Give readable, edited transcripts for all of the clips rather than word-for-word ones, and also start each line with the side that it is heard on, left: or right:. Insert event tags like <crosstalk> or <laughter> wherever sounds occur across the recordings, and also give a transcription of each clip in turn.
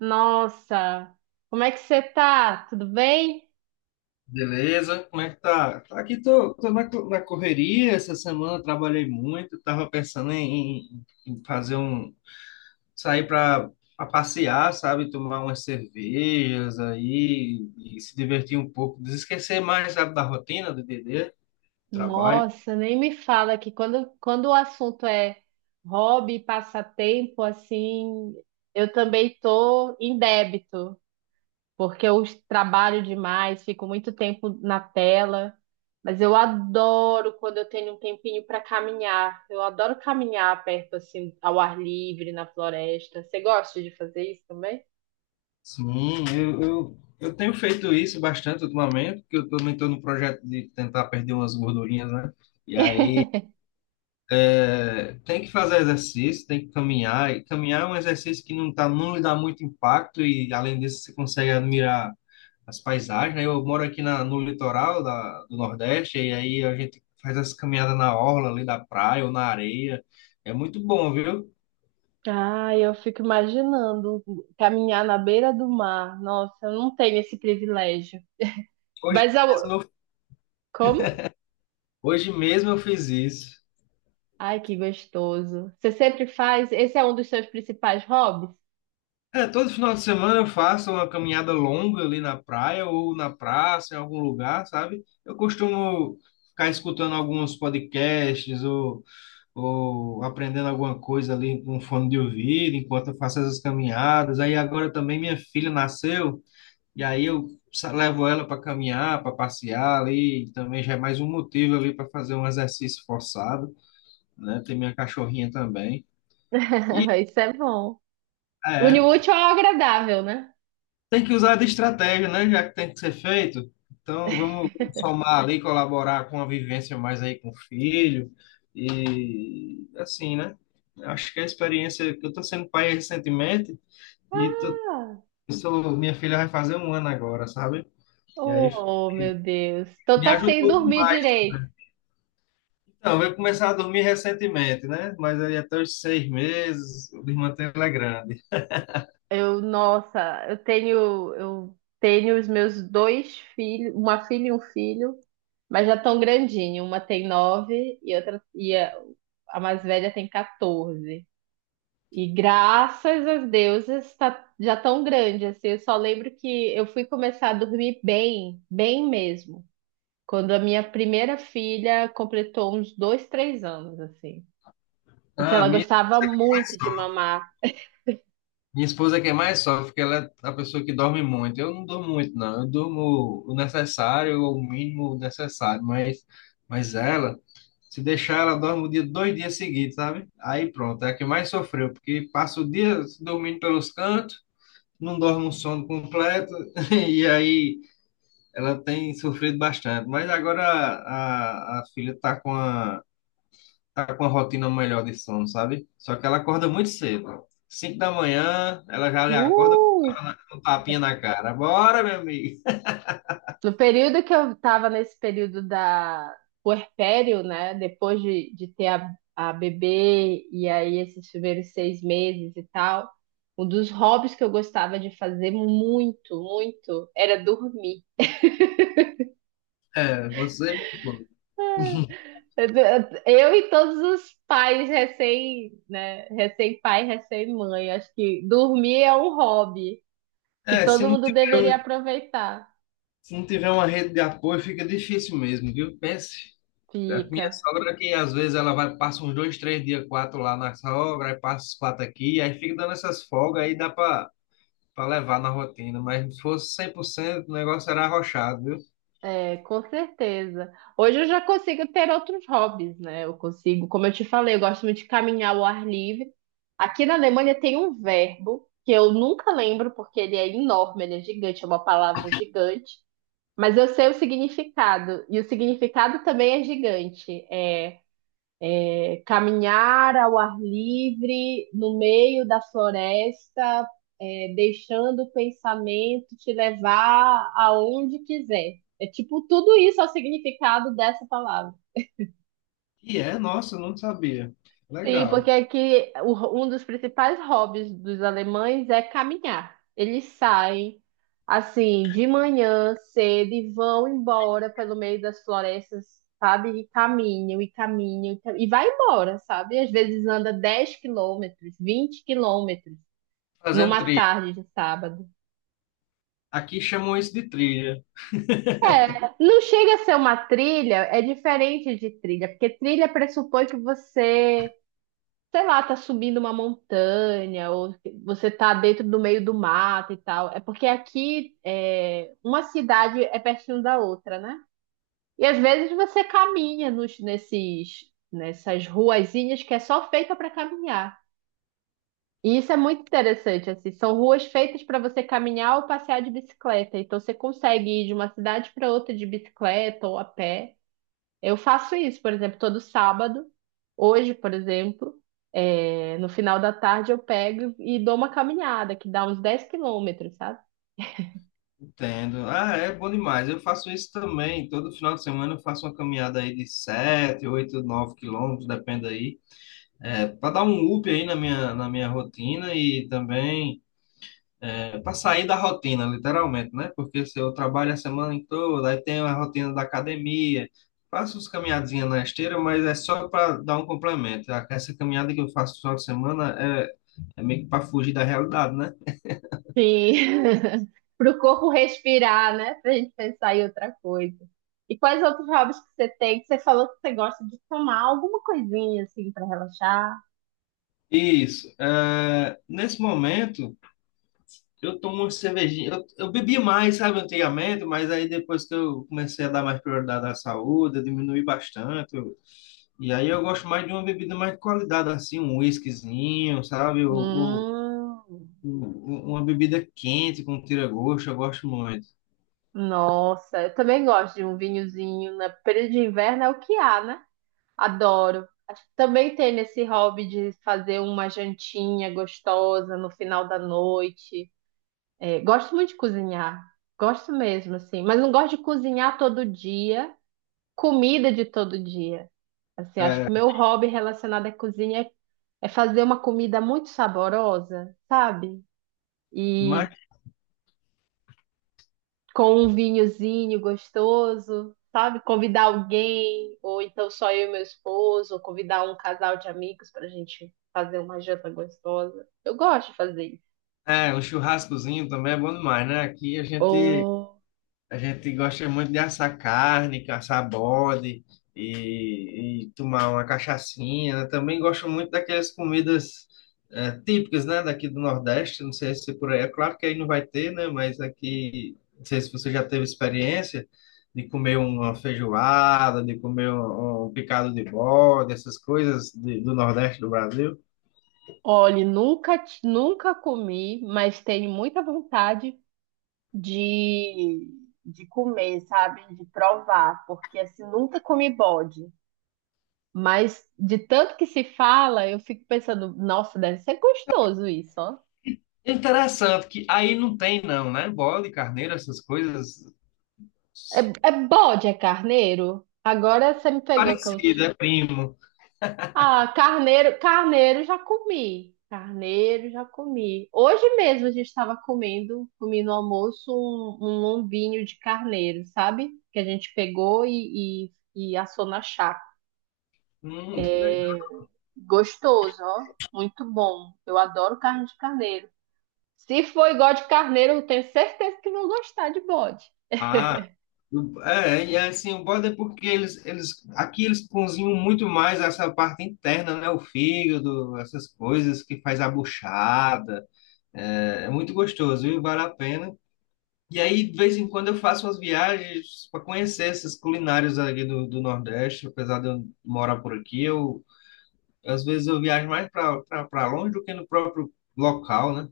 right: Nossa, como é que você tá? Tudo bem?
left: Beleza? Como é que tá? Tá Aqui tô, tô na, co- Na correria essa semana, eu trabalhei muito, tava pensando em fazer sair para passear, sabe? Tomar umas cervejas aí e se divertir um pouco, desesquecer mais, sabe, da rotina do DD, trabalho.
right: Nossa, nem me fala que quando o assunto é hobby, passatempo, assim, eu também tô em débito, porque eu trabalho demais, fico muito tempo na tela, mas eu adoro quando eu tenho um tempinho para caminhar. Eu adoro caminhar perto, assim, ao ar livre, na floresta. Você gosta de fazer isso também?
left: Sim, eu tenho feito isso bastante ultimamente, porque eu também tô no projeto de tentar perder umas gordurinhas, né? E aí É, tem que fazer exercício, tem que caminhar. E caminhar é um exercício que não lhe dá muito impacto, e além disso, você consegue admirar as paisagens. Né? Eu moro aqui no litoral do Nordeste, e aí a gente faz essa caminhada na orla ali da praia ou na areia. É muito bom, viu?
right: Ah, eu fico imaginando caminhar na beira do mar. Nossa, eu não tenho esse privilégio.
left: Hoje
right: Mas eu...
left: mesmo eu,
right: Como?
left: hoje mesmo eu fiz isso.
right: Ai, que gostoso. Você sempre faz? Esse é um dos seus principais hobbies?
left: É, todo final de semana eu faço uma caminhada longa ali na praia ou na praça, em algum lugar, sabe? Eu costumo ficar escutando alguns podcasts ou aprendendo alguma coisa ali com fone de ouvido, enquanto eu faço essas caminhadas. Aí agora também minha filha nasceu, e aí eu levo ela para caminhar, para passear ali, também já é mais um motivo ali para fazer um exercício forçado, né? Tem minha cachorrinha também. E
right: <laughs> Isso é bom. Une
left: é,
right: o útil ao agradável, né?
left: tem que usar de estratégia, né? Já que tem que ser feito. Então vamos somar ali, colaborar com a vivência mais aí com o filho. E assim, né? Acho que a experiência que eu estou sendo pai recentemente, E tu-
right: Ah,
left: eu sou, minha filha vai fazer um ano agora, sabe? E aí
right: oh, meu Deus. Então
left: me
right: tá sem
left: ajudou
right: dormir
left: demais.
right: direito.
left: Então, eu comecei a dormir recentemente, né? Mas aí até os seis meses, o manter ela é grande.
right: Nossa, eu tenho os meus dois filhos, uma filha e um filho. Mas já tão grandinho. Uma tem nove e outra e a mais velha tem 14. E graças às deusas tá já tão grande assim. Eu só lembro que eu fui começar a dormir bem, bem mesmo, quando a minha primeira filha completou uns 2, 3 anos assim, porque
left: Ah,
right: ela gostava muito de mamar.
left: minha esposa que é mais sofre, porque ela é a pessoa que dorme muito. Eu não durmo muito, não. Eu durmo o necessário, ou o mínimo necessário. Mas ela, se deixar, ela dorme o dia, dois dias seguidos, sabe? Aí pronto, é a que mais sofreu, porque passa o dia dormindo pelos cantos, não dorme um sono completo, <laughs> e aí. Ela tem sofrido bastante, mas agora a filha tá com a rotina melhor de sono, sabe? Só que ela acorda muito cedo. Cinco da manhã, ela já lhe acorda
right: Uh!
left: com um tapinha na cara. Bora, meu amigo.
right: No período que eu estava nesse período da puerpério, né? Depois de ter a bebê e aí esses primeiros 6 meses e tal, um dos hobbies que eu gostava de fazer muito, muito, era dormir.
left: É, você.
right: Eu e todos os pais recém, né? Recém-pai, recém-mãe. Acho que dormir é um hobby que
left: É, <laughs>
right: todo mundo deveria aproveitar.
left: se não tiver uma rede de apoio, fica difícil mesmo, viu? Pense. A minha
right: Fica.
left: sogra que às vezes ela vai, passa uns dois, três dias, quatro lá na sogra, aí passa os quatro aqui, aí fica dando essas folgas, aí dá para levar na rotina, mas se fosse 100% o negócio era arrochado, viu?
right: É, com certeza. Hoje eu já consigo ter outros hobbies, né? Eu consigo, como eu te falei, eu gosto muito de caminhar ao ar livre. Aqui na Alemanha tem um verbo que eu nunca lembro porque ele é enorme, ele é gigante, é uma palavra gigante, mas eu sei o significado, e o significado também é gigante. É, caminhar ao ar livre, no meio da floresta, é, deixando o pensamento te levar aonde quiser. É tipo tudo isso é o significado dessa palavra.
left: E é, nossa, eu não sabia.
right: Sim,
left: Legal.
right: porque aqui um dos principais hobbies dos alemães é caminhar. Eles saem assim de manhã cedo e vão embora pelo meio das florestas, sabe? E caminham e caminham e e vai embora, sabe? Às vezes anda 10 km, 20 km
left: Fazendo
right: numa
left: trilha.
right: tarde de sábado.
left: Aqui chamam isso de trilha.
right: É, não chega a ser uma trilha, é diferente de trilha, porque trilha pressupõe que você sei lá, tá subindo uma montanha, ou você tá dentro do meio do mato e tal. É porque aqui é, uma cidade é pertinho da outra, né? E às vezes você caminha nessas ruazinhas que é só feita para caminhar. E isso é muito interessante, assim, são ruas feitas para você caminhar ou passear de bicicleta. Então você consegue ir de uma cidade para outra de bicicleta ou a pé. Eu faço isso, por exemplo, todo sábado. Hoje, por exemplo, no final da tarde eu pego e dou uma caminhada, que dá uns 10 km, sabe?
left: Entendo. Ah, é bom demais. Eu faço isso também. Todo final de semana eu faço uma caminhada aí de 7, 8, 9 km, depende aí. É, para dar um up aí na minha rotina e também é, para sair da rotina, literalmente, né? Porque se eu trabalho a semana toda, aí tem a rotina da academia, faço uns caminhadinhas na esteira, mas é só para dar um complemento. Essa caminhada que eu faço no final de semana é, é meio que para fugir da realidade, né?
right: Sim. <laughs> Para o corpo respirar, né? Para a gente pensar em outra coisa. E quais outros hobbies que você tem? Que você falou que você gosta de tomar alguma coisinha assim para relaxar?
left: Isso. É, nesse momento, eu tomo uma cervejinha. Eu bebi mais, sabe, antigamente, mas aí depois que eu comecei a dar mais prioridade à saúde, eu diminui bastante. E aí eu gosto mais de uma bebida mais de qualidade, assim, um whiskyzinho, sabe? Ou,
right: Hum,
left: Uma bebida quente com tira-gosto, eu gosto muito.
right: Nossa, eu também gosto de um vinhozinho. Na período de inverno é o que há, né? Adoro. Também tenho esse hobby de fazer uma jantinha gostosa no final da noite. É, gosto muito de cozinhar. Gosto mesmo, assim. Mas não gosto de cozinhar todo dia, comida de todo dia. Assim, acho que
left: É,
right: o meu hobby relacionado à cozinha é fazer uma comida muito saborosa, sabe?
left: mas
right: E com um vinhozinho gostoso, sabe? Convidar alguém, ou então só eu e meu esposo, ou convidar um casal de amigos para a gente fazer uma janta gostosa. Eu gosto de fazer isso.
left: é, um churrascozinho também é bom demais, né? Aqui a gente
right: Ou,
left: A gente gosta muito de assar carne, caçar bode e tomar uma cachaçinha. Eu também gosto muito daquelas comidas típicas, né, daqui do Nordeste. Não sei se por aí, é claro que aí não vai ter, né, mas aqui, não sei se você já teve experiência de comer uma feijoada, de comer um picado de bode, essas coisas do Nordeste do Brasil.
right: olha, nunca comi, mas tenho muita vontade de, de comer, sabe? De provar, porque assim, nunca comi bode. Mas de tanto que se fala, eu fico pensando, nossa, deve ser gostoso isso, ó.
left: Interessante que aí não tem não, né? Bode, carneiro, essas coisas
right: É bode, é carneiro? Agora você me pegou que eu.
left: parecidas, é primo.
right: Ah, carneiro, carneiro já comi. Carneiro já comi. Hoje mesmo a gente estava comendo, comi no almoço um lombinho de carneiro, sabe? Que a gente pegou e assou na chapa.
left: Que legal.
right: É gostoso, ó. Muito bom. Eu adoro carne de carneiro. Se for igual de carneiro, eu tenho certeza que vão gostar de bode.
left: Ah, é, e assim, o bode é porque aqui eles cozinham muito mais essa parte interna, né? O fígado, essas coisas que faz a buchada. É, é muito gostoso, viu? Vale a pena. E aí, de vez em quando, eu faço umas viagens para conhecer essas culinárias ali do Nordeste, apesar de eu morar por aqui, eu, às vezes eu viajo mais para longe do que no próprio local, né?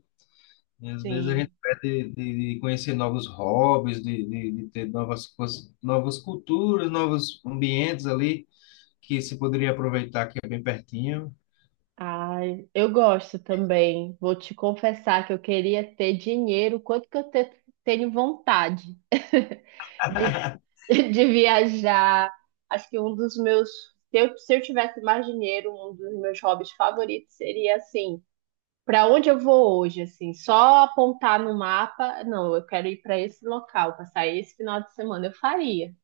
left: E às vezes a
right: Sim.
left: gente perde de conhecer novos hobbies, de ter novas coisas, novas culturas, novos ambientes ali que se poderia aproveitar, que é bem pertinho.
right: Ai, eu gosto também. Vou te confessar que eu queria ter dinheiro, quanto que eu tenho vontade <laughs> de, de viajar. Acho que um dos meus, se eu tivesse mais dinheiro, um dos meus hobbies favoritos seria assim, para onde eu vou hoje, assim, só apontar no mapa, não, eu quero ir para esse local, passar esse final de semana, eu faria.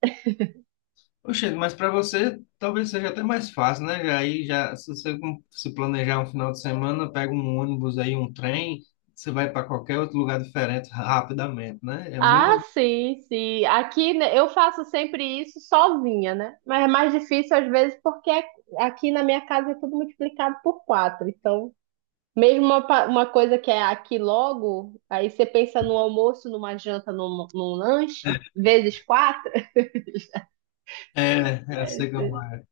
left: Oxe, mas para você talvez seja até mais fácil, né? Se você se planejar um final de semana, pega um ônibus aí, um trem, você vai para qualquer outro lugar diferente rapidamente, né? É menos.
right: Ah, sim, sim. Aqui né, eu faço sempre isso sozinha, né? Mas é mais difícil às vezes porque é, aqui na minha casa é tudo multiplicado por quatro. Então, mesmo uma coisa que é aqui logo, aí você pensa no almoço, numa janta, num lanche, vezes quatro.
left: É, eu sei como é.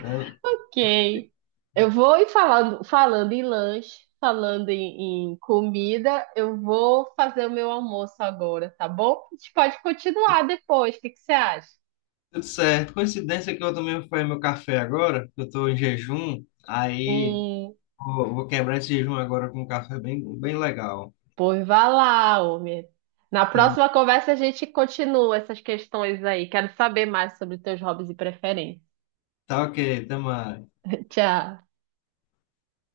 left: É,
right: Ok. Eu vou e Falando, falando em lanche, falando em comida, eu vou fazer o meu almoço agora, tá bom? A gente pode continuar depois. O que que você acha?
left: tudo certo. Coincidência que eu também fui fazer meu café agora, que eu estou em jejum. Aí.
right: Hum.
left: Vou quebrar esse jejum agora com um café bem legal.
right: Pois vá lá, homem. Na
left: Tá,
right: próxima conversa a gente continua essas questões aí. Quero saber mais sobre teus hobbies e preferências.
left: tá ok, tamo mais.
right: <laughs> Tchau.